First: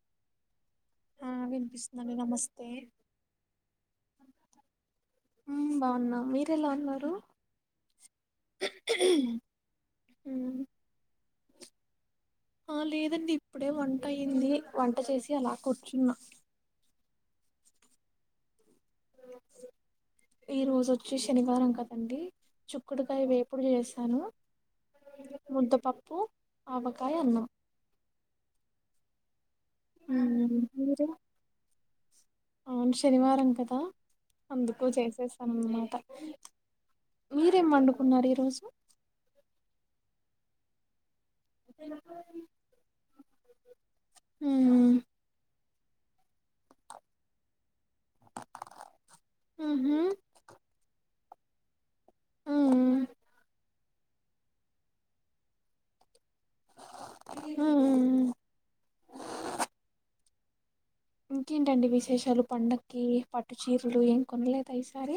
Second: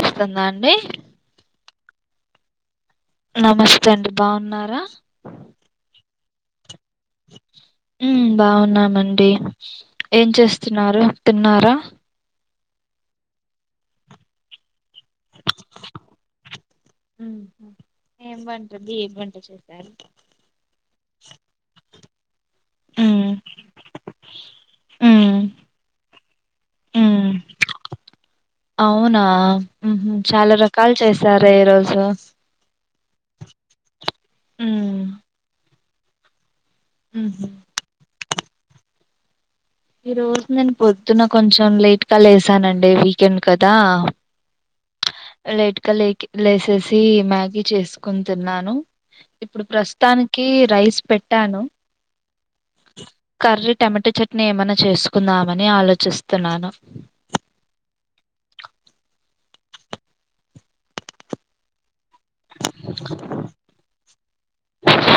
వస్తుందా అండి ఆ వినిపిస్తుందండి నమస్తే నమస్తే అండి బాగున్నారా ఉ బాగున్న మీరు ఎలా ఉన్నారు ఉ బాగున్నానండి ఏం చేస్తున్నారు తిన్నారా ఆ లేదండి ఇప్పుడే వంట అయింది వంట చేసి అలా కూర్చున్నా ఉ ఏం వంట గి వంట చేసారు అండి చుకుడుకాయ వేపుడు చేశాను ఉమ్ ముద్దపప్పు ఆవకాయ ఉమ్ అన్నం అవునా ఉ హు చాలా మ్మ్. రకాలు మీరు చేశారె ఈ రోజు అవును శనివారం కదా అందుకు ఉమ్ చేసేశాన్ అన్నమాట ఉహు మీరేం వండుకున్నారు ఈ రోజు ఈ రోజు నేను పొద్ ద్దున కొంచెం లేట్ గా లేసానండి వీకెండ్ కదా మ్మ్. లెట్ కలెకి లేసేసి మ్యాగీ చేస్ కుంటున్నాను ఇప్పుడు మ్హూ. ప్రస్తుతానికి రైస్ పెట్టాను మ్మ్. కర్రీ టమాటా చట్నీ ఏమైనా చేసుకుందామని ఆలోచిస్ స్తునాను మ్మ్. ఇంకేంటండి విశేషాలు పండక్కి పట్టు చీరలు ఏం కొనలేద ఈసారి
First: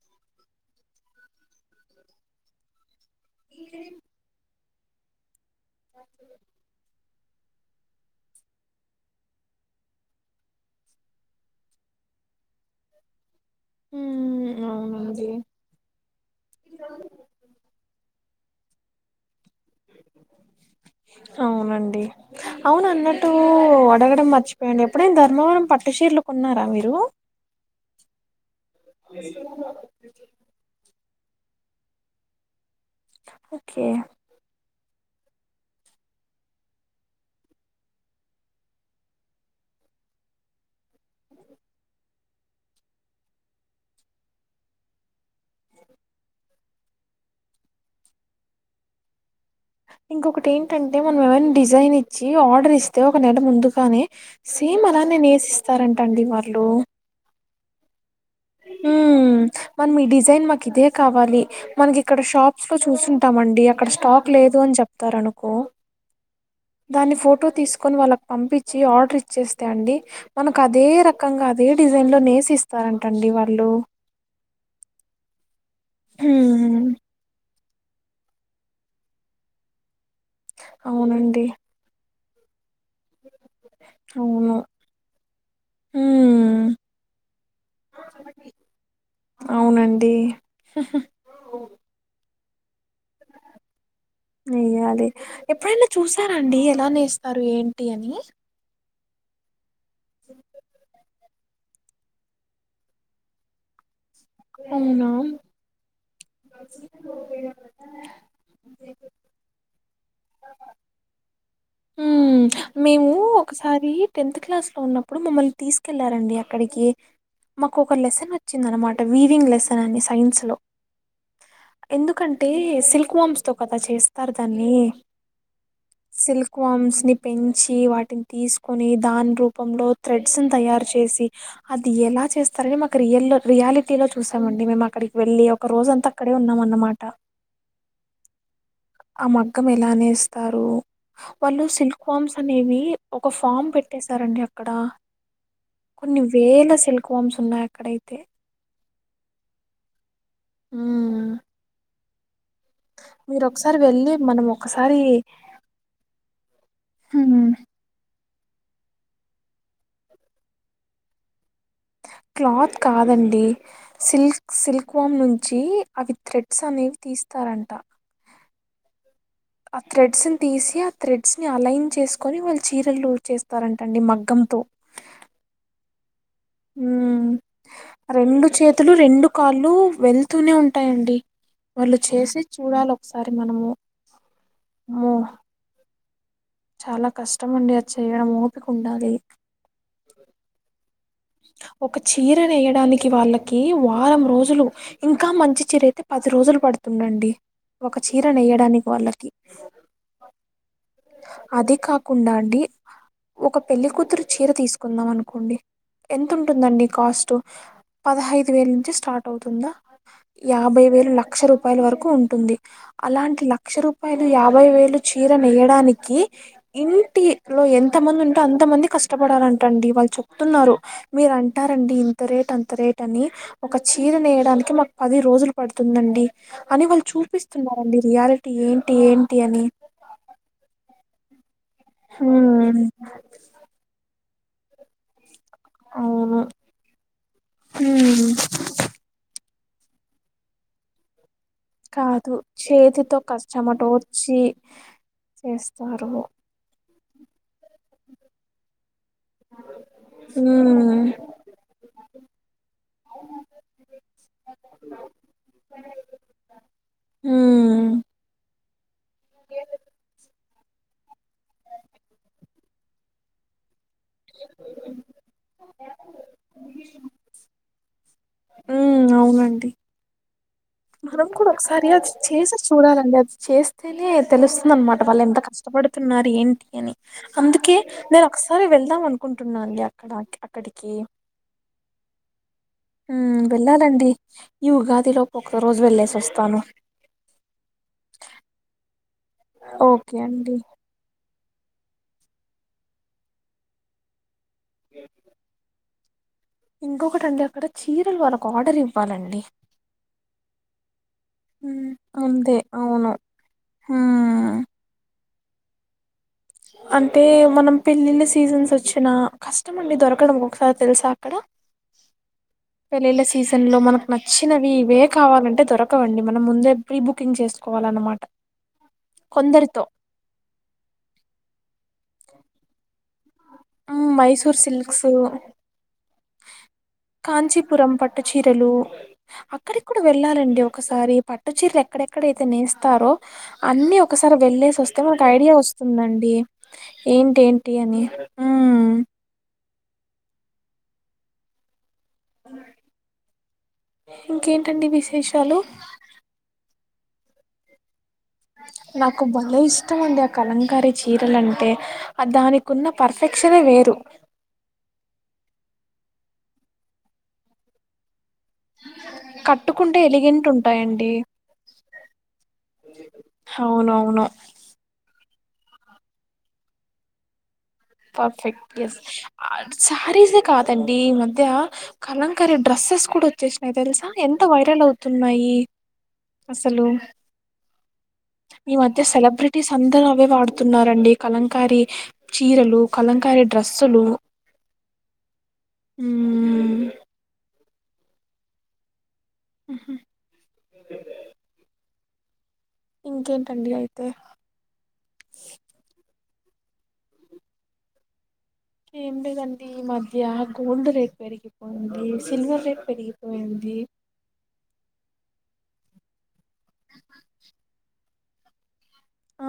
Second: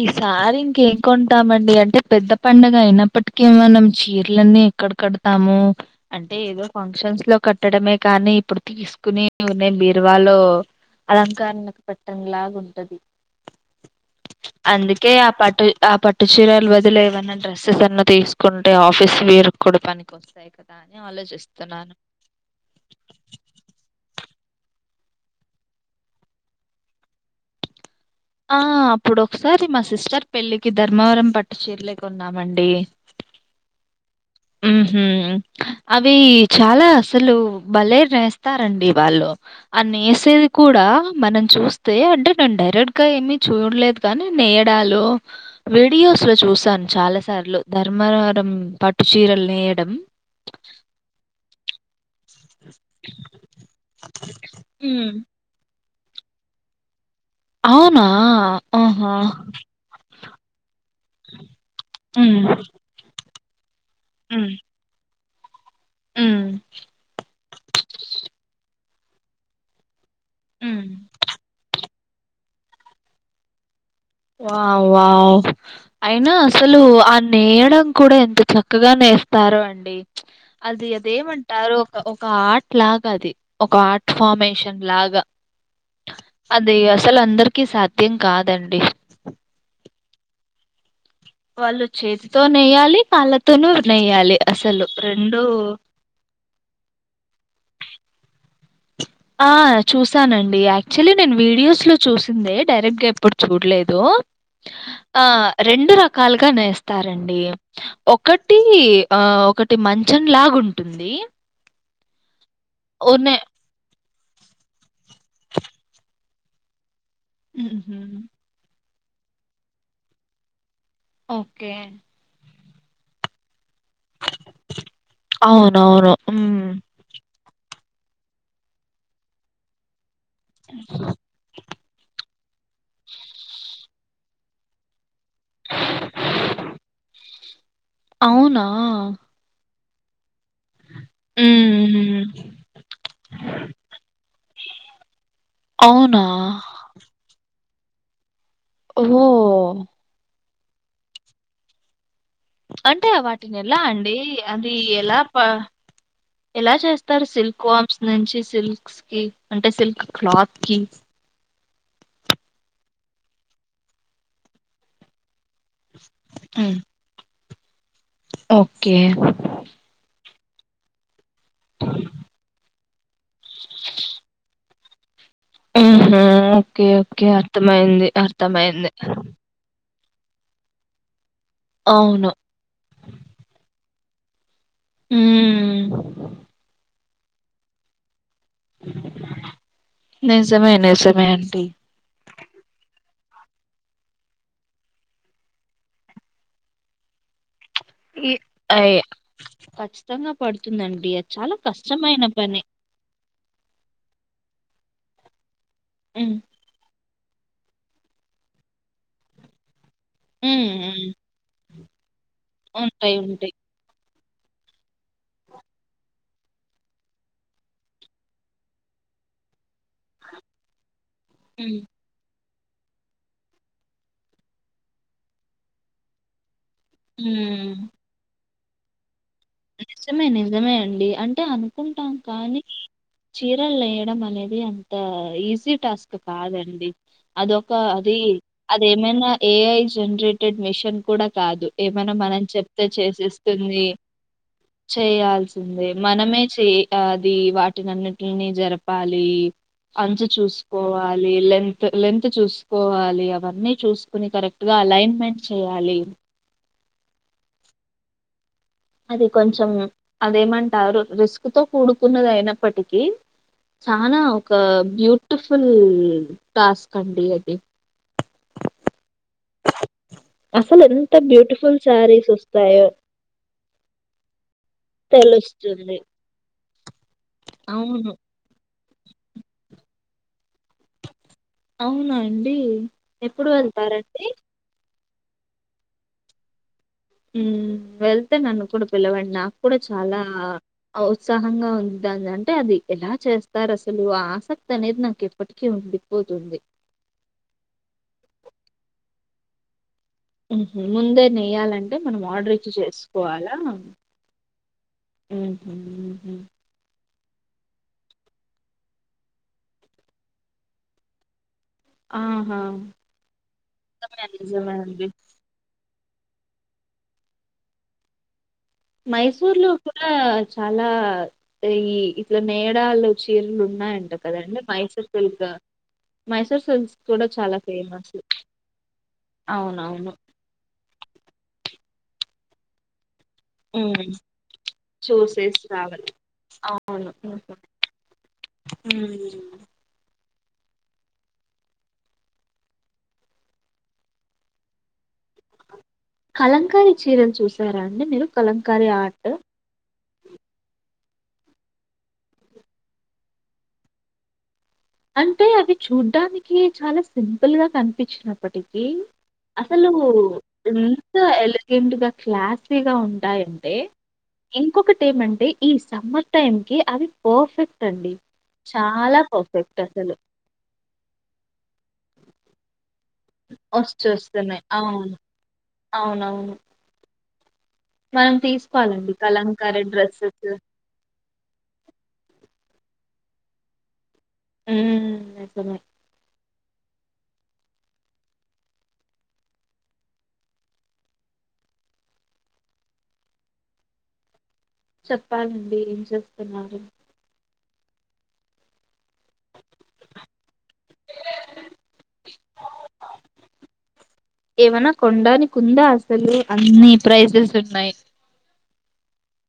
ఈసారి ఇంకేం కొంటామండి అంటే పెద్ద పండగ అయినా ఇప్పటికి మనం చీరలన్నీ ఎక్కడ కడతాము అంటే ఏదో ఫంక్షన్స్ లో కట్టడమే కానీ ఇప్పుడు తీసుకునే ఉన్నాయి బీర్వాలో అలంకరణకు పట్టనలాగా ఉంటది ఉమ్ అందుకే అవునండి ఆ పట్టు ఆ పట్టు చీరలు బదులేమన్నా డ్రెస్సెస్ అన్న తీస్ కుంటే ఆఫీస్లీరు ఔనండి ఔనన్నట్టూ అడగడం మర్చిప్ [unintelligible] ఎప్పుడైన్ ధర్మవరం పట్టు షీర్లు కొన్నారా మీరూ. ఆ అప్పుడొక్సారి మా సిస్టర్ పెళ్ళికి ధర్మవరం పట్టు చీర్లే కొన్నామండీ. ఒకే. ఉ హు అవి చాలా అసలు బలే నేస్తారండి వాళ్ళు అనె సేది కూడా మనం చూస్తే అంటే నేను డైరెక్ట్గా ఏమీ చూడలేదు కానీ నేయడాలు వీడియోస్ లో చూసాను చాలా సార్లు ధర్మవరం పట్టు చీరల్ ఇంకొకటి ఏంటంటె మనం ఏమైన డిజైన్ ఇ చ్చి ఆర్డరిస్తే ఒక నెల ముందుకానే సేమ్ హ్మ్. అలానే నెసిస్తారన్ టండి మర్లూ ఔనా ఆహా. జైన్ మాకిదే కావాలి మనకిక్కడ హ్మ్. షాప్స్ లొ చూసుంటామండి అ అక్కడ స్టాక్ హ్మ్. లేదు అని చెప్తారనుకో హ్మ్. దాన్ని ఫోటో తీస్కొన్ వాళ్ళక్ పంపి చ్చి ఆడ్రిచ్చేస్తే అండి హ్మ్. మనకదే రకంగ అదే డిజైన్లొ నేసి ఇస్తారన్ టండి వాళ్ళూ. వావ్ వావ్ ఐనా అసలూ హ్మ్ ఆ నేయడం కూడా ఎంత చక్కగా నేస్తారో అండి చ్ అది అవునండి అదేమంటారు ఒక ఒక ఆట్ ట్లాగది ఒక ఆట్ అవును ఫామేషన్ లాగ. హ్మ్ అది అసలందర్కీ సాధ్యం కాదండి. ఔనండీ. వాళ్ళు చేత్తో నేయ్యాలి. నెయ్యాలి రెండు ఎప్పుడైన చూసారండి ఎలా నేస్తారు ఏన్ టి అనీ. ఆ చూసానండి యాక్చలి నేన్ వీడియోస్లొ చూసిందే డైరెక్ట్గ ఎప్పుడ్ చూడ్లేదు అవునా ఆ రెండు ర కాల్గా నేస్తారండీ ఒకటీ ఆ ఒకటి మంచం లాగుంటుంది. ఊమ్ మేమూ ఓనే ఒకసారీ తెన్త్ క్లాస్లొ ఉన్నప్పుడు మమ్మల్ని తీసుకెళ్లారండి అక్కడికి మాకొక లెసనొచ్చిందినమాట్ ట వీవింగ్ లెసనని సైన్స్ లొ ఓకే ఎందుకంటే సిల్క్ వామ్స్తొ [unintelligible] చేస్తారు దాన్నీ అవునవును ఉమ్. సిల్క్ వామ్స్ని పెంచి ఈ వాటిన్ తీస్కొని దాన్ రూపంలో థ్రెడ్స్న్ తయార్ చేసి అది ఎలా చేస్ [unintelligible] మాకు రియల్లో రియాలిటీలో చూసామండి మేమక్కడికి వెళ్ళి ఒకరోజంత అక్కడే ఉన్నామన్నమాట. ఔన అ మగ్గమెలా నేేస్తారూ. వాళ్ళు సిల్క్ ఉమ్. వామ్సనేవి ఒక ఫామ్ పెట్టేసారండి అక్కడ. అవునా? కొన్ని వేల సిల్క్ వామ్సున్నాయ్ అక్కడైతే. ఒహో. ఊమ్. అంటే వాటినెలా వెళ్ళి అండీ మనం అదీ ఒకసారి ఎలా ప ఎలా చేస్తార్ సిల్క్ వామ్స్ నుంచి సిల్క్స్ కి అంటె సిల్క్ క్లాత్కి. క్లాత్ కాదండి సిల్క్ సిల్క్ వామ్ ను చీ అవి థ్రెడ్సనేవ్ తీస్తారంట. ఓక్కే. అ థ్రెడ్స్న్ తీసి అ థ్రెడ్ స్ని అలైన్ చేస్కొని వాళ్ళ్ చీరలూ చేస్తారంటండి మగ్గంతొ. ఊమ్హూ ఓక్కే ఓక్కే ఉమ్ అర్థమైంది రెండు అర్థమైంది. చేతులు రెండు కాళ్ళు వెళ్తూనే ఉంటాయండి వాళ్ళు అవును. చేసిది చూడాలి ఒకసారి మనము అమ్మో హ్మ్. చాల కష్టమండి అది చేయడము నిజమే నిజం ఒక చీర నేయడానికి వాళ్ళక్ కీ వారం రోజులు ఇంకా మంచి చీరైతె పది రోజులు పడుతుందండి. ఒక చీర ఈ నెయ్యడానికి అయ్ వాళ్ళకి ఖచ్చితంగా పడుతుందండి. చాలా అది కష్టమైన కాకుండా అండి పని. [unintelligible] ఒక పెళ్లికూతురు చీర తీసుకున్నామనుకోండి హ్మ్. ఎంతుంటుందండి కాస్టు. పదహైద్ వేల్ నుంచి స్టార్టవ్తుంద. హ్మ్. హ్మ్. యాభైవేలు లక్ష రూపాయల వరకూ ఉంటుంది ఉంటాయి. అలాంటి ఉంటాయి. లక్ష రూ పాయాలు యాభై వేలు చీర నెయడానికి ఇంటిలో ఎంత మంది ఉంటే అంత మంది కప్ కష్టపడాలంటండి వాళ్ళు చెప్తున్నారు మీరు హ్మ్. అంటారండి ఇంత రేట్ అ అంత రేట్ అని ఒక చీర నేయడానికి మాకు పది రోజులు పడుతుందండి అని వాళ్ళు హ్మ్. చూపిస్తున్నారండి రియాలిటీ ఏంటి ఏం నిజమే నిజమే అండి అంటే అ ఆనుకుంటాం కానీ ఉమ్, చీరలు నేయడం అనేది అంత ఈజీ జీ టాస్క్ అవును కాదండి అదొక అది ఉమ్. అదేమన్నా ఏఐ జనరేటెడ్ మిషన్ కూడ కాదు ఏమైన కాదు మనం చెప్తే చేతితో చేసిస్తుంది కష్టమటోర్చి చేయాల్సిందే చేస్తారు మనమే చే అది వాటినన్నింటిని జర పాలి అంచు ఉమ్ చూసుకోవాలి లెంత్ లెంతు చూసుకోవాలి అవన్నీ చూసుకుని కరెక్ట్ గ అలైన్మెంట్ చేయాలి హ్మ్ అది కొంచెం అదేమంటారు రిస్క్ తో కూడుకున్నది అయినప్పటికీ చాన ఒక బ్యూటిఫుల్ టాస్క్ అండి అది హ్మ్ అవునండి అసలు ఎంత మనం కూడ బ్యూటిఫుల్ ఒకసారి అ శారీస్ చేస వస్తాయో చూడాలండిది చేస్ చేస్తేనే తెలుస్తుంది అనమాట వాళ్ళు ఎంత తెలుస్తుంది. కష్టపడుతున్నారు ఏంటి అని అందుకే అవును నేను ఒకసారి వెళ్దాం అనుకుంటున్నాను అక్కడ అక్కడికి అవునాండి హ్మ్ వెళ్ళాలండి ఈ ఉగాది లోపు ఒక్క రోజు వెళ్ళేసి వస్తాను హ్మ్ వెళ్తే నన్ను కూడా పిలవండి నాకు కూడ ఓకే చాలా అండి అవ్ ఉత్సహంగ ఉంది దాని అంటే అది ఎలా చేస్తారు అసలు ఆ ఆసక్తి అనేది నాకు ఎప్పటికీ ఉంది ఇంకొకటండి అక్కడ చీరలు వాళ్ళకి ఆర్డర్ ఇవ్వాలండి ఉహు ముందే ఉమ్, నెయ్యాలంటే మనం ఆర్డర్ ముందే ఇచ్చి అవును చేసుకోవాలా ఉమ్ ఉహ్మ్ ఉహ్మ్ అంటే మనం పెళ్లిళ్ళ సీజన్స్ వచ్చిన కష్టమండి దొరకడం ఒకసారి తెలుసా అక్కడ ఆహా పెళ్ళిళ్ళ సీజన్ లో మనకు నిజమే నచ్చినవి నిజమే ఇవే అండి కావాలంటే దొర కవండి మనం ముందే ప్రీ బుకింగ్ చేసుకోవాలన్నమాట మైసూర్ లో కొందరితో కూడా చాలా ఈ ఇట్లా నేయడాలు చీరులు మ్, ఉన్నాయంట మైసూర్ కదండి సిల్క్స్ మైసూర్ సిల్గ కాంచీపురం పట్టుచీరలు అక్కడికి కూడ అవునవును. వెళ్ళాలండి ఒకసా రి మరి పట్టు చీరలు ఎక్కడెక్కడైతే నేస్తారో అన్నీ హ్మ్. ఒకసారి వెళ్ళేసి వస్తే మనకు ఐడియా చూసేసి రావాలి. వస్తుందండి అవును. హుహు. ఏంటేంటి అని ఉమ్ హ్మ్ ఇంకేంటండి విశేష కలంకారి చీరను చూసారా అండి మీరు కలంకారీ నాకు ఆర్ట్. భలే ఇష్టం అండి ఆ కలంకారి చీరలంటే దానికున్న పర్ఫెక్షనె వేరు అంటే అవి చూడ్డానికి చాల సింపుల్ గా కనిపించినప్పటికీ అసలు కట్టుకుంటే ఎలిగెంట్ ఉంటాయండి ఎంత ఎలిగెంట్గ క్లాసీగ ఉంటాయంటే అవునవును ఇంకొకటి ఏమంటే ఈ సమ్మర్ టైం కి అవి పోర్ఫెక్ట్ టండి పర్ఫెక్ట్ ఎస్ చాల పాఫ్ శారీసే కాదండి ఈ మధ్య కలంకర డ్రెస్సెస్ కూడ చ్చేసినాయి తెలుస ఎంత వచ్చేస్తున్నాయి వైరల్ అవును అవుతున్నాయి అవునవును అసలు మ ఈ మధ్య సెలబ్రిటీస్ అందరు అవే వాడుతున్నారండి కలంకారి చీరలు కలంకారి డ్రస్సులు హ్మ్ నిజమే [inaudible] ఉహ్మ్ ఇంకేంటండి అయితే చెప్పాలండి ఏం చేస్తున్నారు ఏం లేదండి ఈ మధ్య గోల్డ్ రేట్ పెరిగిపోయింది సిల్వర్ రేట్ పెరిగిపోయింది ఎ కొండానికి ఉంద అసలు అన్ని ప్రైసెస్ ఉన్నాయి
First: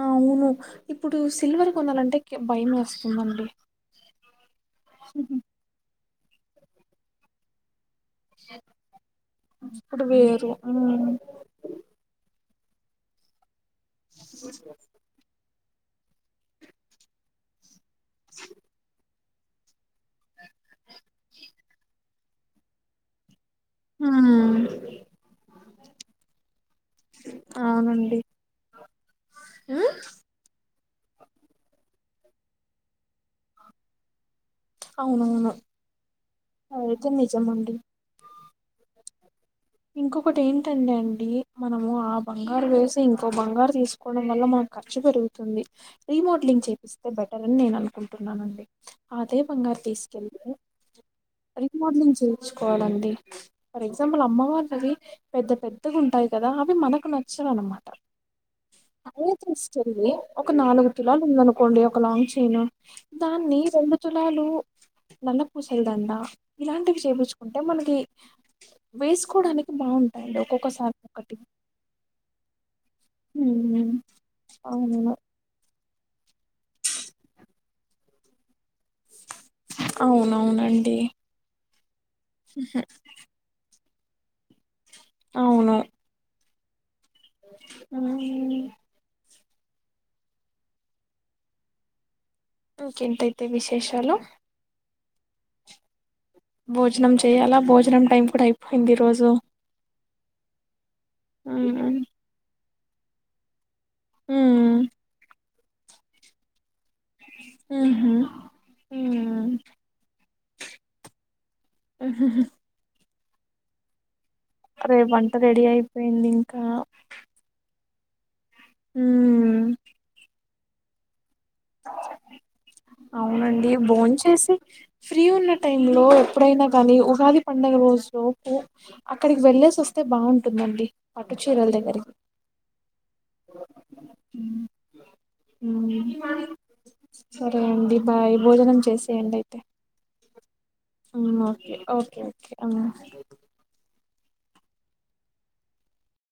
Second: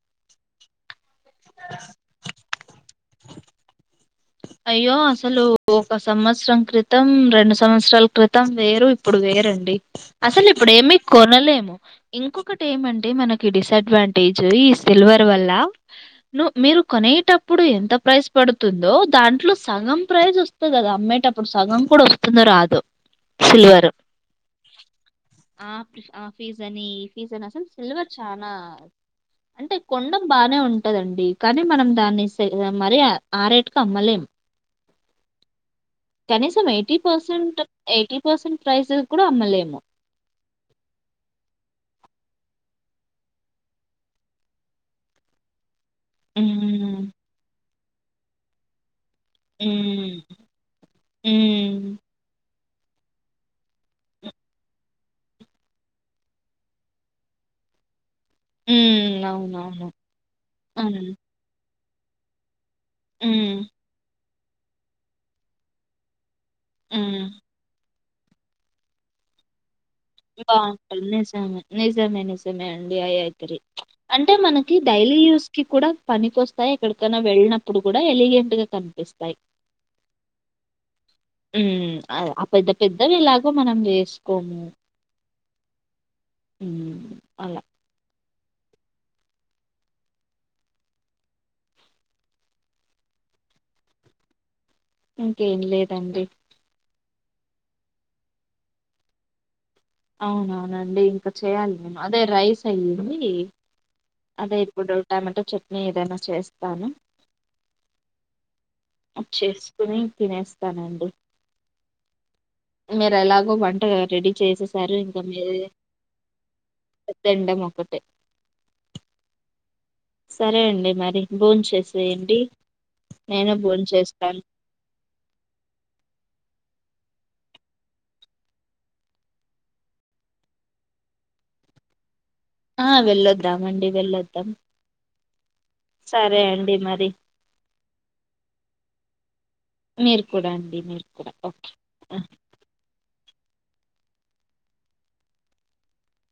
ఆ అవును ఇప్పుడు సిల్వర్ కొనాలంటే క్ భయం ఏస్తుందండి అయ్యో అసలు ఒక సంవత్సరం క్రితం రెండు సంవత్సరల్ క్రితం వేరు ఇప్పుడు వేరండి ఇప్పుడు అసలు వేరు ఇప్పుడ ఏమి ఉమ్, కొనలేము ఇంకో ఒకటి ఏమంటే మనకి డిసడ్వాంటేజ్ ఈ సిల్వర్ వల్ల ను మీరు కొనేటప్పుడు ఎంత ప్రైస్ పడుతుందో దాంట్లో సగం ప్రైజ్ ఒస్తద్ అద్ అమ్మేటపుడు సగం కూడా ఒస్తుందో రాదో హ్మ్ ఆప్ ఆ ఫీజని ఇ ఫీజని అసల్ సిల్వర్ అవునండి చానా అంటే ఉమ్, కొండం బానే ఉం టదండి కనీ మనం దాన్ని మరి ఆరేట్ కు అమ్మలేం అవునవును కనీసం ఎటీ అదైతే పెర్సెంట్ నిజమండి ఏటీ పర్సెట్ ప్రైసస్ కూడ అమ్మలేం ఇంకొకటి ఏంటండి అండి మనము ఆం బంగారు వేసి ఇంకో బంగారు తీసుకోవడం వల్ల మానకు ఖర్చు పెరుగుతుంది రీమోడలింగ్ మ్మ్ చేపిస్తే బెటర్ అని నేను అనుకుంటున్నండీ అదే బంగారు మ్మ్ తీసుకెళ్తే మ్మ్ రీమోడలింగ్ చే స్ కోవాలండి ఫర్ ఎగ్జాంపుల్ అమ్మవార అవి పెద్ద పెద్దగ ఉంటాయి కద అవి మనకు నచ్చవ్ అనమాట మ్మ్ అదె అవునవును తీసుకెళ్లి ఒక నాలుగు మ్మ్ తులాల్ ఉందనుకోండి ఒక లాంగ్ చైను దాన్ని మ్మ్ రెండు తులాలు నల్ల పూసలదండ ఇలాంటివి మ్మ్ చేపించుకుంటే మనకి వేసుకోడానిక్ బాగుంట నిజమే నిజమే నిజమే అండి అయి అగ్రీ ఉమ్, అంటే మనకి అవును డయల్ లీయూస్ కి కూడా పనికి వస్తాయి ఎక్కడికైనా ఏళ్ళినప్పుడు కూడా ఎలిగెంట్ గా కనిపిస్తాయి అవునవునండి హ్మ్ ఆ పెద్ద పెద్దవి ఎలాగో మనం వేసకోము అవును హ్మ్ అల హ్మ్ ఇంకేంటైతే విశేషాలు ఇంకేం లేదండి భోజనం చేయాల భోజనం టైం కూడ అయిపోయింది ఈరోజు అవునవునండి ఇంక చెయాలి నేను అదే రైస్ అయ్యింది అదే ఉమ్ ఇప్పుడు టమాట చట్నీ ఏదన్న చేస్తాను ఉహు ఉమ్ చేసుకొని తినేస్తానండి మ్ హ్ హ్ హ్ మీరు ఎలాగో వంట రెడీ చేసేసారు రేపు ఇంకా వంట మీరు రెడీ అయిపోయింది ఇంకా తిండం ఒకటే ట్ హ్మ్ సరే అండి మరి బోన్ చేసేయండి అవునండి బోంచేసి ఫ్రీ ఉన్న టైమ్ లో ఎప్పుడైన కాని ఉగాది పండుగ రోజు లోపు అక్కడికి వెళ్లేేసి వస్తే బాగుంటుందండి పట్టు చీరల దగ్గరికి ఆ వెళ్ళొద్దామండి వెళ్ళొద్దాం సరే మ్మ్ అండి మరి సరే అండి బాయ్ భోజనం చేసేయండి అయితే మీరు కూడా అండి మీరు కూడా ఉమ్ ఓకే ఓకే ఓకే ఆ